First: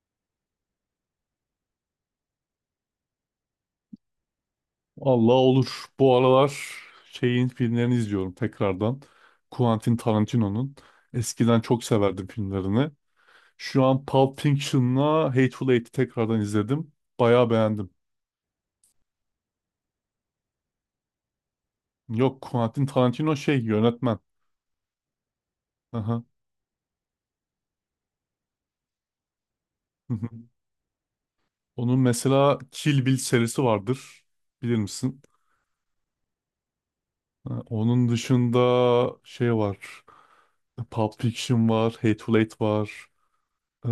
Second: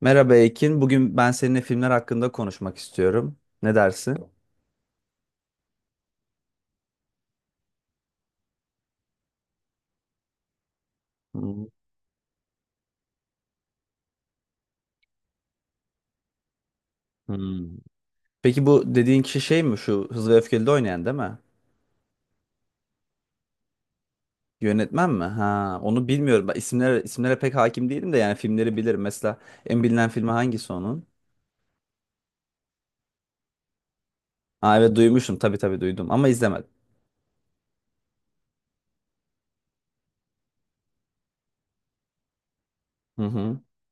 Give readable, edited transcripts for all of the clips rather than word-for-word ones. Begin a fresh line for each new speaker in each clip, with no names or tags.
Merhaba Ekin. Bugün ben seninle filmler hakkında konuşmak istiyorum. Ne dersin?
Allah olur. Bu aralar şeyin filmlerini izliyorum tekrardan. Quentin Tarantino'nun. Eskiden
Hmm.
çok severdim filmlerini. Şu an Pulp Fiction'la Hateful Eight'i tekrardan izledim. Bayağı
Hmm.
beğendim.
Peki bu dediğin kişi şey mi? Şu Hızlı ve Öfkeli'de oynayan değil mi?
Yok Quentin Tarantino şey yönetmen.
Yönetmen mi? Ha, onu
Aha.
bilmiyorum. Ben isimlere pek hakim değilim de yani filmleri bilirim. Mesela en bilinen
Hı hı.
filmi hangisi onun?
Onun mesela Kill Bill serisi vardır. Bilir
Ha, evet
misin?
duymuşum. Tabii tabii duydum ama izlemedim.
Ha, onun dışında şey var. Pulp Fiction var, Hateful Eight var.
Hı hı.
Ee,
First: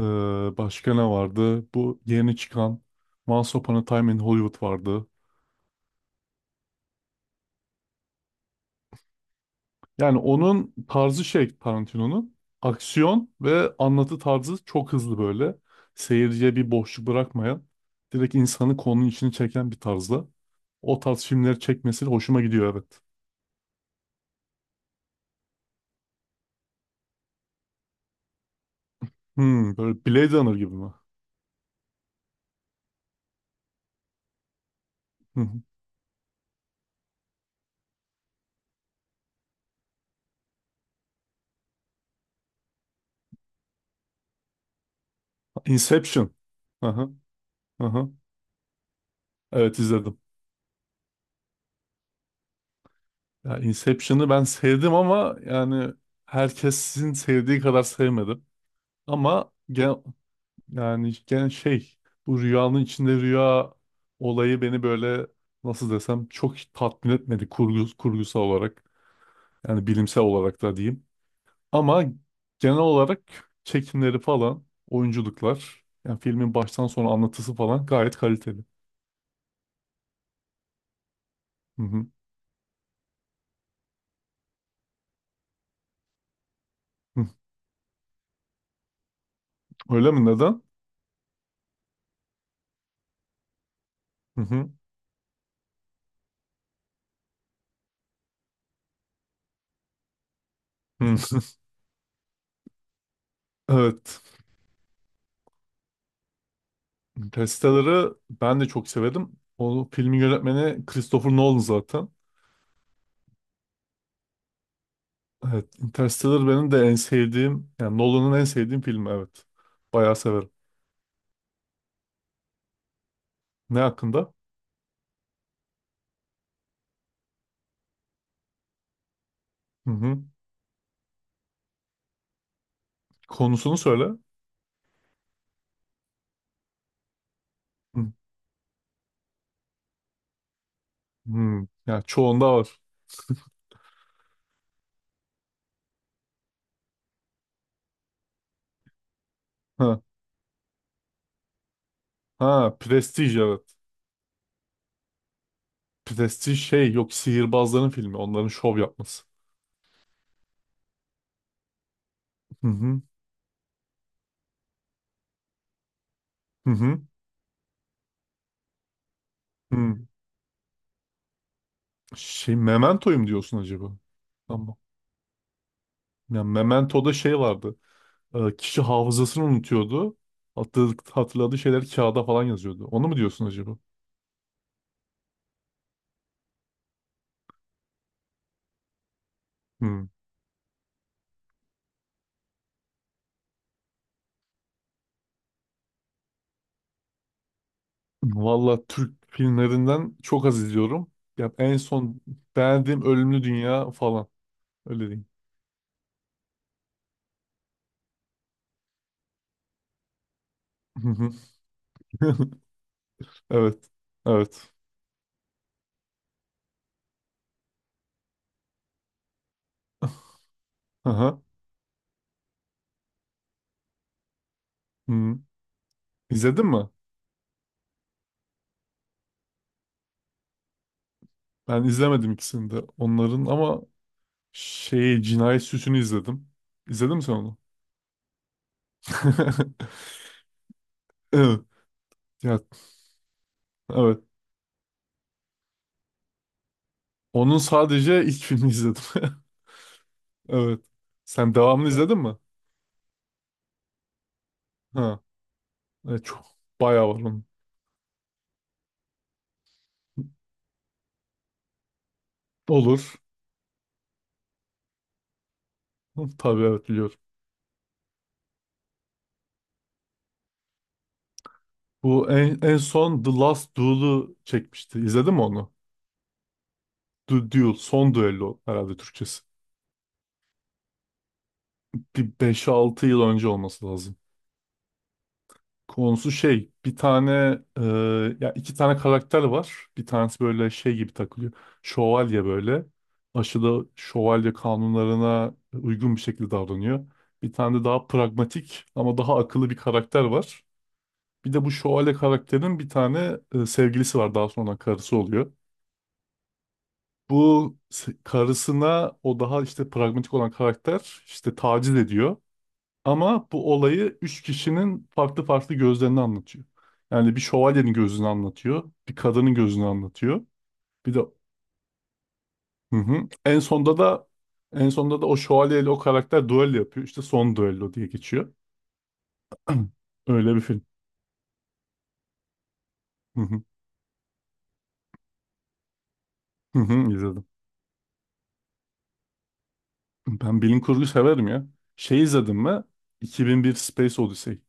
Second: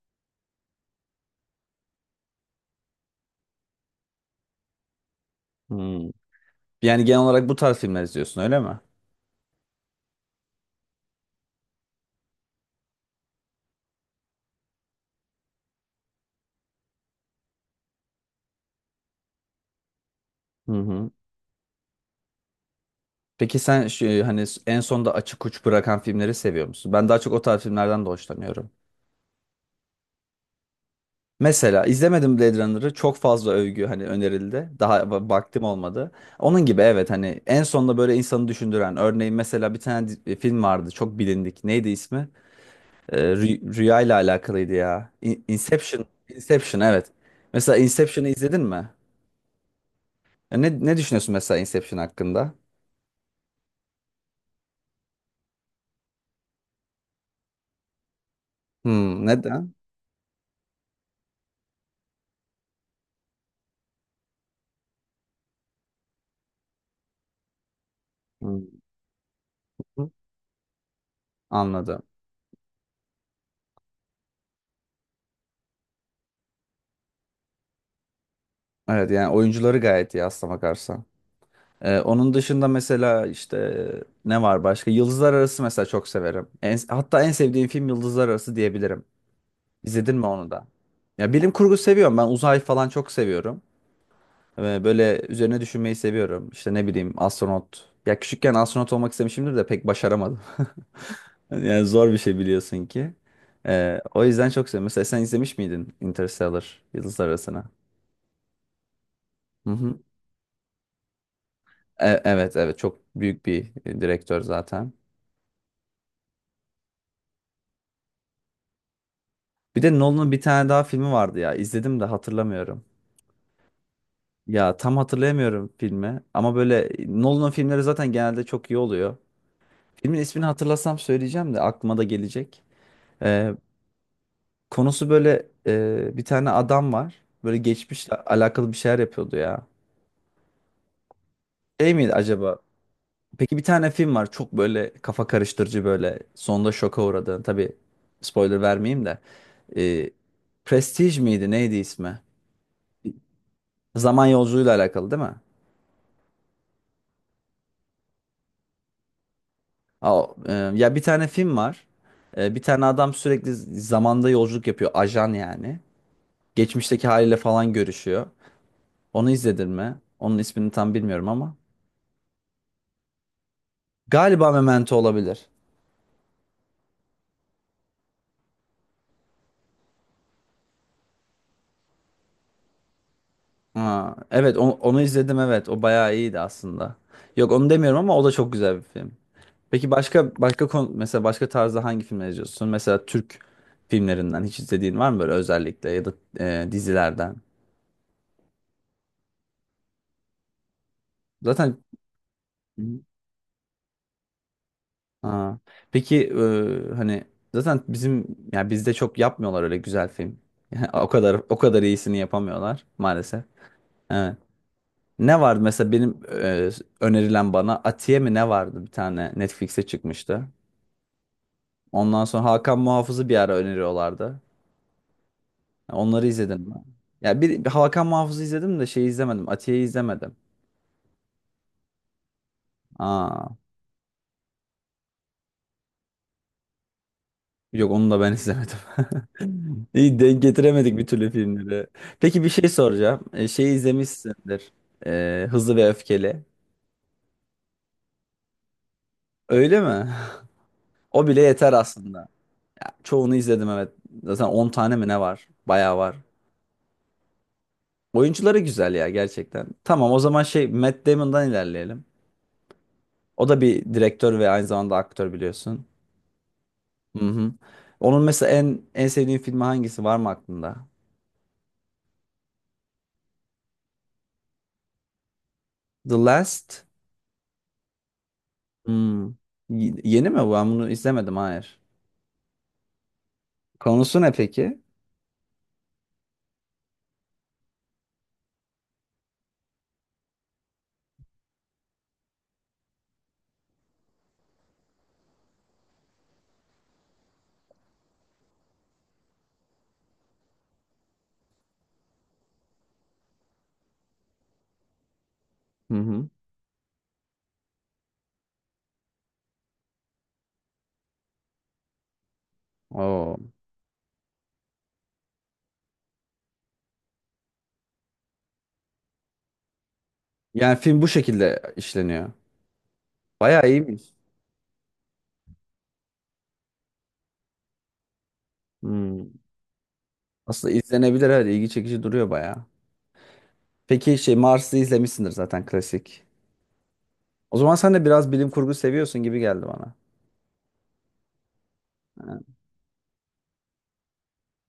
Başka ne vardı? Bu yeni çıkan Once Upon a Time in Hollywood vardı.
Hmm. Yani genel olarak bu tarz filmler izliyorsun öyle mi?
Yani onun tarzı şey Tarantino'nun. Aksiyon ve anlatı tarzı çok hızlı böyle. Seyirciye bir boşluk bırakmayan, direkt insanı konunun içine çeken bir tarzda.
Hı
O
hı.
tarz filmleri çekmesi hoşuma gidiyor, evet.
Peki sen şu, hani en sonda açık uç bırakan filmleri seviyor musun? Ben daha çok o tarz filmlerden de hoşlanıyorum.
Hmm, böyle Blade Runner gibi mi?
Mesela izlemedim Blade Runner'ı çok fazla övgü hani önerildi. Daha
Hı hı.
vaktim olmadı. Onun gibi evet hani en sonunda böyle insanı düşündüren örneğin mesela bir tane film vardı çok bilindik. Neydi ismi? Rüya ile alakalıydı ya. Inception.
Inception.
Inception evet.
Aha,
Mesela
aha.
Inception'ı izledin mi?
Evet, izledim.
Ya Ne düşünüyorsun mesela Inception hakkında?
Ya Inception'ı ben sevdim ama yani herkesin sevdiği kadar sevmedim.
Hmm,
Ama
neden?
gen, yani gen şey bu rüyanın içinde rüya olayı beni böyle nasıl desem çok tatmin etmedi, kurgusal
Hmm,
olarak, yani bilimsel olarak da diyeyim.
anladım.
Ama genel olarak çekimleri falan, oyunculuklar, yani filmin baştan sona anlatısı falan gayet kaliteli.
Evet yani oyuncuları gayet iyi aslına bakarsan.
Hı hı.
Onun dışında mesela işte ne var başka? Yıldızlar Arası mesela çok severim. En, hatta
Hı.
en sevdiğim film Yıldızlar Arası diyebilirim.
Öyle
İzledin
mi,
mi onu
neden?
da? Ya bilim kurgu seviyorum. Ben uzay falan çok seviyorum.
Hı hı.
Böyle üzerine düşünmeyi seviyorum. İşte ne bileyim astronot. Ya küçükken astronot olmak istemişimdir de pek başaramadım.
Hı.
Yani zor bir şey biliyorsun ki.
Evet.
O yüzden çok seviyorum. Mesela sen izlemiş miydin Interstellar Yıldızlar Arası'na?
Interstellar'ı ben de çok severim.
Hı
O
hı.
filmin yönetmeni Christopher Nolan zaten.
Evet evet çok büyük bir direktör zaten.
Evet, Interstellar benim de en sevdiğim, yani Nolan'ın en sevdiğim filmi, evet.
Bir de
Bayağı
Nolan'ın bir
severim.
tane daha filmi vardı ya. İzledim de hatırlamıyorum.
Ne hakkında?
Ya tam hatırlayamıyorum filmi. Ama böyle Nolan'ın filmleri zaten genelde çok iyi oluyor.
Hı
Filmin
hı.
ismini hatırlasam söyleyeceğim de aklıma da gelecek. Ee,
Konusunu söyle.
Konusu böyle bir tane adam var. Böyle
Hı
geçmişle alakalı bir şeyler yapıyordu ya.
hı.
Şey
Yani
miydi
çoğunda
acaba?
var.
Peki bir tane film var. Çok böyle kafa karıştırıcı böyle. Sonunda şoka uğradığın. Tabii spoiler vermeyeyim de.
Ha,
Ee, Prestige miydi? Neydi ismi?
ha, Prestige, evet.
Zaman yolculuğuyla alakalı değil mi?
Prestige şey yok, sihirbazların filmi, onların şov yapması.
Ya bir tane film var. Bir
Hı
tane
hı.
adam sürekli zamanda yolculuk yapıyor. Ajan yani.
Hı hı.
Geçmişteki haliyle falan görüşüyor. Onu izledin mi?
Hı.
Onun ismini tam bilmiyorum ama.
Şey Memento'yum diyorsun acaba?
Galiba
Tamam.
Memento olabilir.
Yani Memento'da şey vardı. Kişi hafızasını unutuyordu. Hatırladığı şeyler kağıda falan yazıyordu. Onu mu diyorsun acaba?
Ha, evet onu, izledim evet. O bayağı iyiydi aslında. Yok onu demiyorum ama o da çok güzel bir film. Peki
Hı.
başka başka konu, mesela başka tarzda hangi filmler izliyorsun? Mesela Türk filmlerinden hiç izlediğin var mı böyle özellikle ya da dizilerden?
Valla Türk filmlerinden çok az izliyorum. Ya en
Zaten
son beğendiğim Ölümlü Dünya falan. Öyle diyeyim.
ha. Peki hani zaten bizim yani bizde çok yapmıyorlar öyle güzel film. Yani o
Hı hı.
kadar o kadar iyisini yapamıyorlar maalesef.
Evet.
Evet.
Evet.
Ne vardı mesela benim önerilen bana Atiye mi ne vardı bir tane Netflix'e çıkmıştı.
Aha.
Ondan sonra Hakan Muhafız'ı bir ara öneriyorlardı.
Hı. Hmm.
Onları izledim
İzledin
mi?
mi?
Ya bir Hakan Muhafız'ı izledim de şeyi izlemedim. Atiye'yi izlemedim.
Ben izlemedim ikisini de. Onların
Aa.
ama şey Cinayet Süsü'nü izledim. İzledin mi sen onu?
Yok onu da ben izlemedim. İyi denk getiremedik bir türlü
Evet.
filmleri. Peki bir
Ya,
şey soracağım. Şeyi
evet.
izlemişsindir. Hızlı ve Öfkeli.
Onun sadece ilk filmi izledim.
Öyle mi?
Evet.
O bile
Sen
yeter
devamını, evet, izledin
aslında.
mi?
Ya, çoğunu izledim evet. Zaten 10 tane mi ne
Ha.
var? Bayağı var.
Evet, çok bayağı var onun.
Oyuncuları güzel ya gerçekten. Tamam o zaman şey Matt Damon'dan ilerleyelim.
Olur.
O da bir direktör ve aynı zamanda aktör biliyorsun.
Tabii, evet, biliyorum.
Hı hı. Onun mesela en sevdiğin filmi hangisi var mı aklında?
Bu en son The Last Duel'u çekmişti. İzledin mi onu?
The Last
The Duel, son düello herhalde
hmm.
Türkçesi.
Yeni mi bu? Ben bunu izlemedim. Hayır.
Bir 5-6 yıl önce olması lazım.
Konusu ne peki?
Konusu şey, bir tane, e, ya iki tane karakter var. Bir tanesi böyle şey gibi takılıyor. Şövalye böyle. Aşırı şövalye kanunlarına uygun bir şekilde davranıyor. Bir tane de daha pragmatik ama daha akıllı bir karakter var. Bir de bu şövalye karakterin bir tane sevgilisi var. Daha sonra karısı oluyor.
Hı hı.
Bu karısına o daha işte pragmatik olan karakter işte taciz ediyor.
Oo.
Ama bu olayı üç kişinin farklı farklı gözlerini anlatıyor. Yani bir şövalyenin gözünü anlatıyor, bir kadının gözünü anlatıyor.
Yani film bu
Bir de
şekilde işleniyor.
hı hı. En
Bayağı
sonda
iyiymiş.
da en sonda da o şövalyeyle o karakter düello yapıyor. İşte son düello diye geçiyor.
Hmm.
Öyle bir
Aslında
film.
izlenebilir evet. ilgi çekici duruyor bayağı.
Hı hı.
Peki şey Mars'ı izlemişsindir zaten klasik.
Hı hı, izledim.
O zaman sen de biraz bilim kurgu seviyorsun gibi geldi bana.
Ben bilim kurgu severim ya. Şey
Ha.
izledim mi? 2001 Space Odyssey.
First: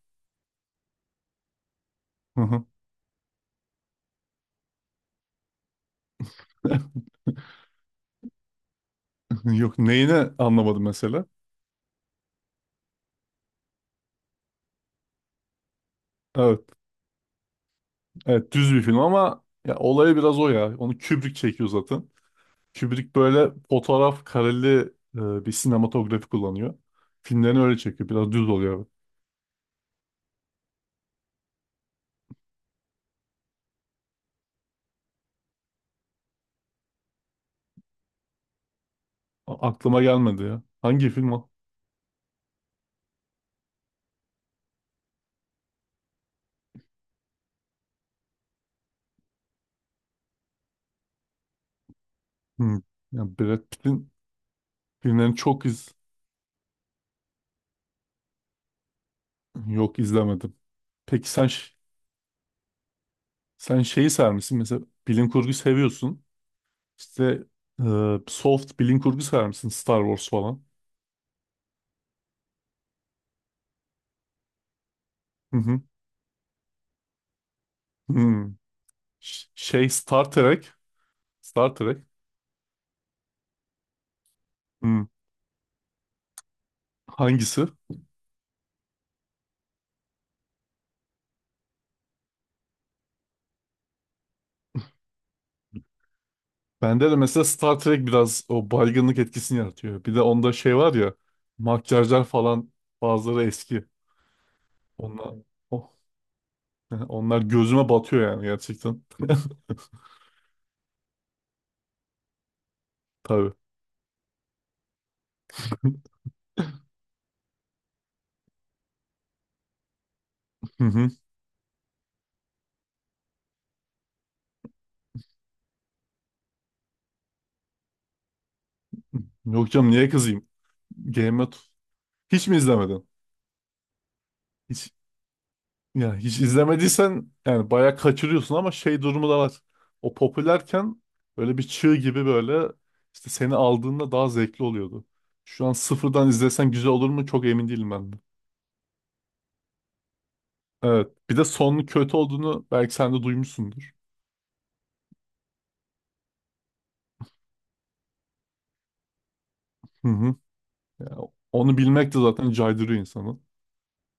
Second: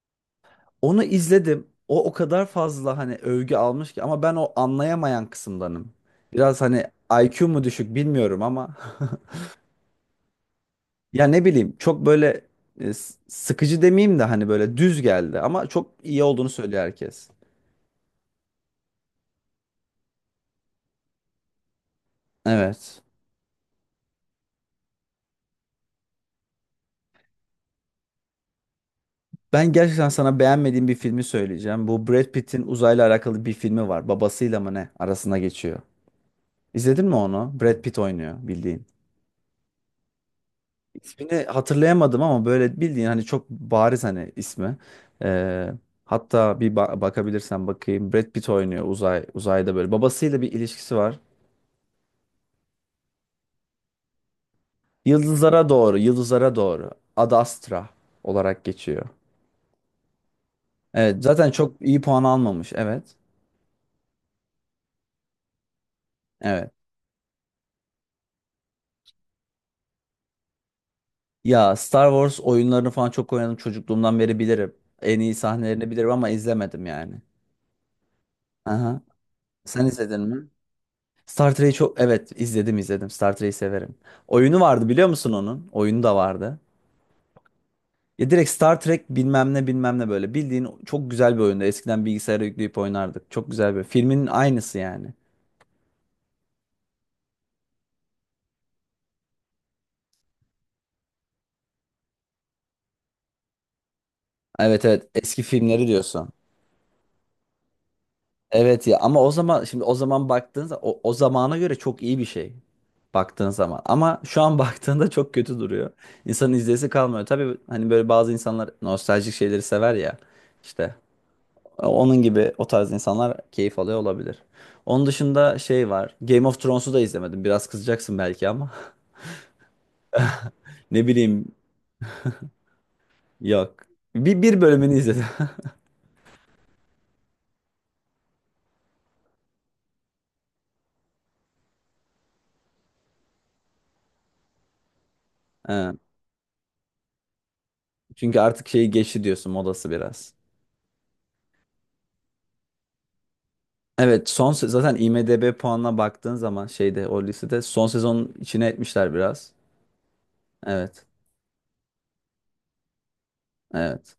Onu izledim. O o
Hı
kadar
hı.
fazla hani övgü almış ki ama ben o anlayamayan kısımdanım. Biraz hani IQ mu düşük bilmiyorum ama
Yok, neyini anlamadım mesela?
ya ne bileyim çok böyle sıkıcı demeyeyim de hani böyle düz geldi ama çok iyi olduğunu
Evet,
söylüyor herkes.
evet, düz bir film ama ya olayı biraz o ya. Onu Kubrick çekiyor zaten.
Evet.
Kubrick böyle fotoğraf kareli bir sinematografi kullanıyor. Filmlerini öyle çekiyor. Biraz düz oluyor.
Ben gerçekten sana beğenmediğim bir filmi söyleyeceğim. Bu Brad Pitt'in uzayla alakalı bir filmi var. Babasıyla mı ne? Arasına geçiyor. İzledin mi onu? Brad Pitt oynuyor bildiğin.
Aklıma gelmedi ya. Hangi film
İsmini
o?
hatırlayamadım ama böyle bildiğin hani çok bariz hani ismi. Ee, Hatta bir bakabilirsen bakayım. Brad Pitt oynuyor uzayda böyle. Babasıyla bir ilişkisi var.
Hmm. Ya Brad Pitt'in filmlerini çok
Yıldızlara doğru, yıldızlara doğru. Ad Astra olarak geçiyor.
yok, izlemedim.
Evet,
Peki sen
zaten çok iyi puan almamış. Evet.
sen şeyi sever misin? Mesela bilim kurgu seviyorsun.
Evet.
İşte soft bilim kurgu sever misin? Star Wars falan.
Ya Star Wars oyunlarını falan çok oynadım çocukluğumdan beri bilirim. En iyi
Hı hı.
sahnelerini bilirim ama izlemedim yani.
Hmm.
Aha. Sen
Şey
izledin
Star
mi?
Trek.
Star
Star
Trek'i
Trek.
çok evet izledim izledim. Star Trek'i severim. Oyunu vardı
Hmm.
biliyor musun onun? Oyunu da vardı.
Hangisi?
Ya direkt Star Trek bilmem ne bilmem ne böyle. Bildiğin çok güzel bir oyunda. Eskiden bilgisayara yükleyip oynardık. Çok güzel bir. Filmin aynısı yani.
Bende de mesela Star Trek biraz o baygınlık etkisini yaratıyor. Bir de onda şey var ya, makyajlar falan, bazıları eski.
Evet evet
Onlar,
eski filmleri
oh,
diyorsun.
onlar gözüme batıyor yani,
Evet ya
gerçekten.
ama o zaman şimdi o zaman baktığınızda o zamana göre çok iyi bir şey baktığın
Tabii.
zaman ama şu an baktığında çok kötü duruyor. İnsanın izleyesi kalmıyor. Tabii hani böyle bazı insanlar nostaljik şeyleri sever ya
Hı
işte
hı.
onun gibi o tarz insanlar keyif alıyor olabilir. Onun dışında şey var Game of Thrones'u da izlemedim biraz kızacaksın belki ama
Yok canım, niye kızayım?
ne
Game
bileyim
of... Hiç mi izlemedin?
yok bir
Hiç,
bölümünü izledim.
ya hiç izlemediysen yani bayağı kaçırıyorsun ama şey durumu da var. O popülerken böyle bir çığ gibi böyle işte seni aldığında daha zevkli oluyordu. Şu an
Ha,
sıfırdan izlesen güzel olur mu çok emin değilim ben de.
çünkü artık şeyi geçti diyorsun modası biraz.
Evet. Bir de sonun kötü olduğunu belki sen de duymuşsundur.
Evet zaten IMDb puanına baktığın zaman şeyde o listede son sezonun içine etmişler biraz.
Hı hı.
Evet.
Yani onu bilmek de zaten caydırıyor insanı.
Evet.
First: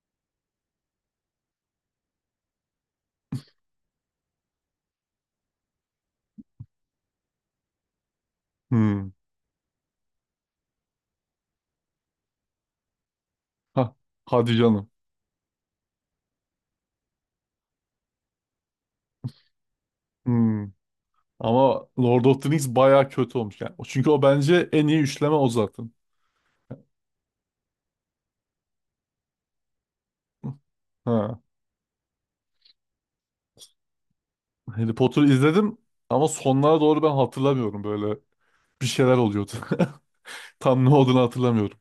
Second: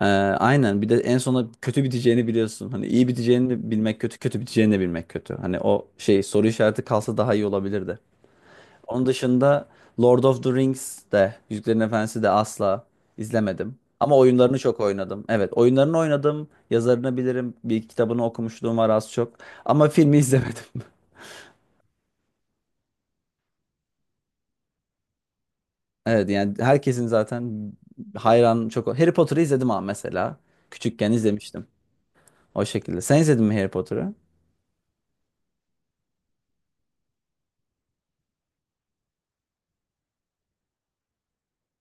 Aynen bir de en sona kötü biteceğini biliyorsun. Hani iyi biteceğini de bilmek kötü, kötü biteceğini de bilmek kötü. Hani o şey soru işareti kalsa daha iyi olabilirdi. Onun
Hı.
dışında Lord of the Rings de Yüzüklerin Efendisi de asla izlemedim.
Hah.
Ama
Hadi
oyunlarını çok
canım.
oynadım. Evet, oyunlarını oynadım. Yazarını bilirim. Bir iki kitabını okumuşluğum var az çok. Ama filmi izlemedim.
Hı. Ama Lord of the Rings bayağı kötü olmuş yani. Çünkü o bence en iyi üçleme, o zaten.
Evet yani herkesin zaten hayran çok. Harry Potter'ı izledim ama mesela. Küçükken
Ha.
izlemiştim. O şekilde. Sen izledin mi Harry Potter'ı?
Harry Potter'ı izledim ama sonlara doğru ben hatırlamıyorum, böyle bir şeyler oluyordu. Tam ne olduğunu hatırlamıyorum.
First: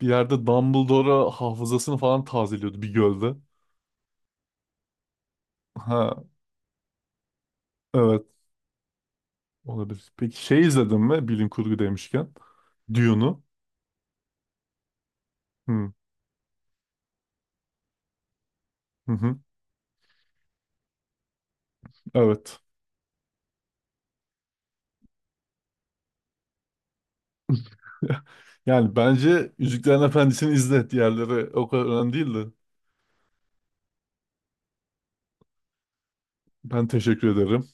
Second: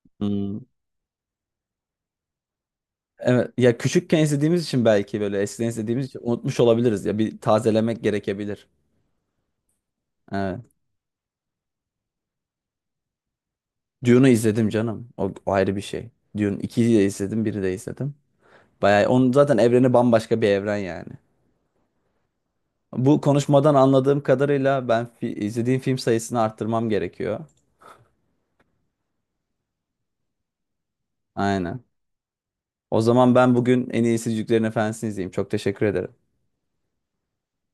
Bir yerde
Hmm.
Dumbledore'a hafızasını falan tazeliyordu bir gölde.
Evet ya küçükken izlediğimiz için belki böyle eskiden izlediğimiz için
Ha,
unutmuş olabiliriz ya bir tazelemek
evet.
gerekebilir.
Olabilir. Peki şey
Evet.
izledin mi? Bilim kurgu demişken. Dune'u.
Dune'u izledim canım. O, o ayrı bir
Hı,
şey. Dune 2'yi de izledim, biri de izledim. Bayağı
hı
onun
hı.
zaten evreni bambaşka bir evren yani.
Evet.
Bu konuşmadan anladığım kadarıyla ben izlediğim film sayısını arttırmam gerekiyor.
Yani bence Yüzüklerin Efendisi'ni izle. Diğerleri o
Aynen.
kadar önemli değil de.
O zaman ben bugün en iyisi Yüzüklerin Efendisi'ni izleyeyim. Çok teşekkür ederim.
Ben teşekkür ederim.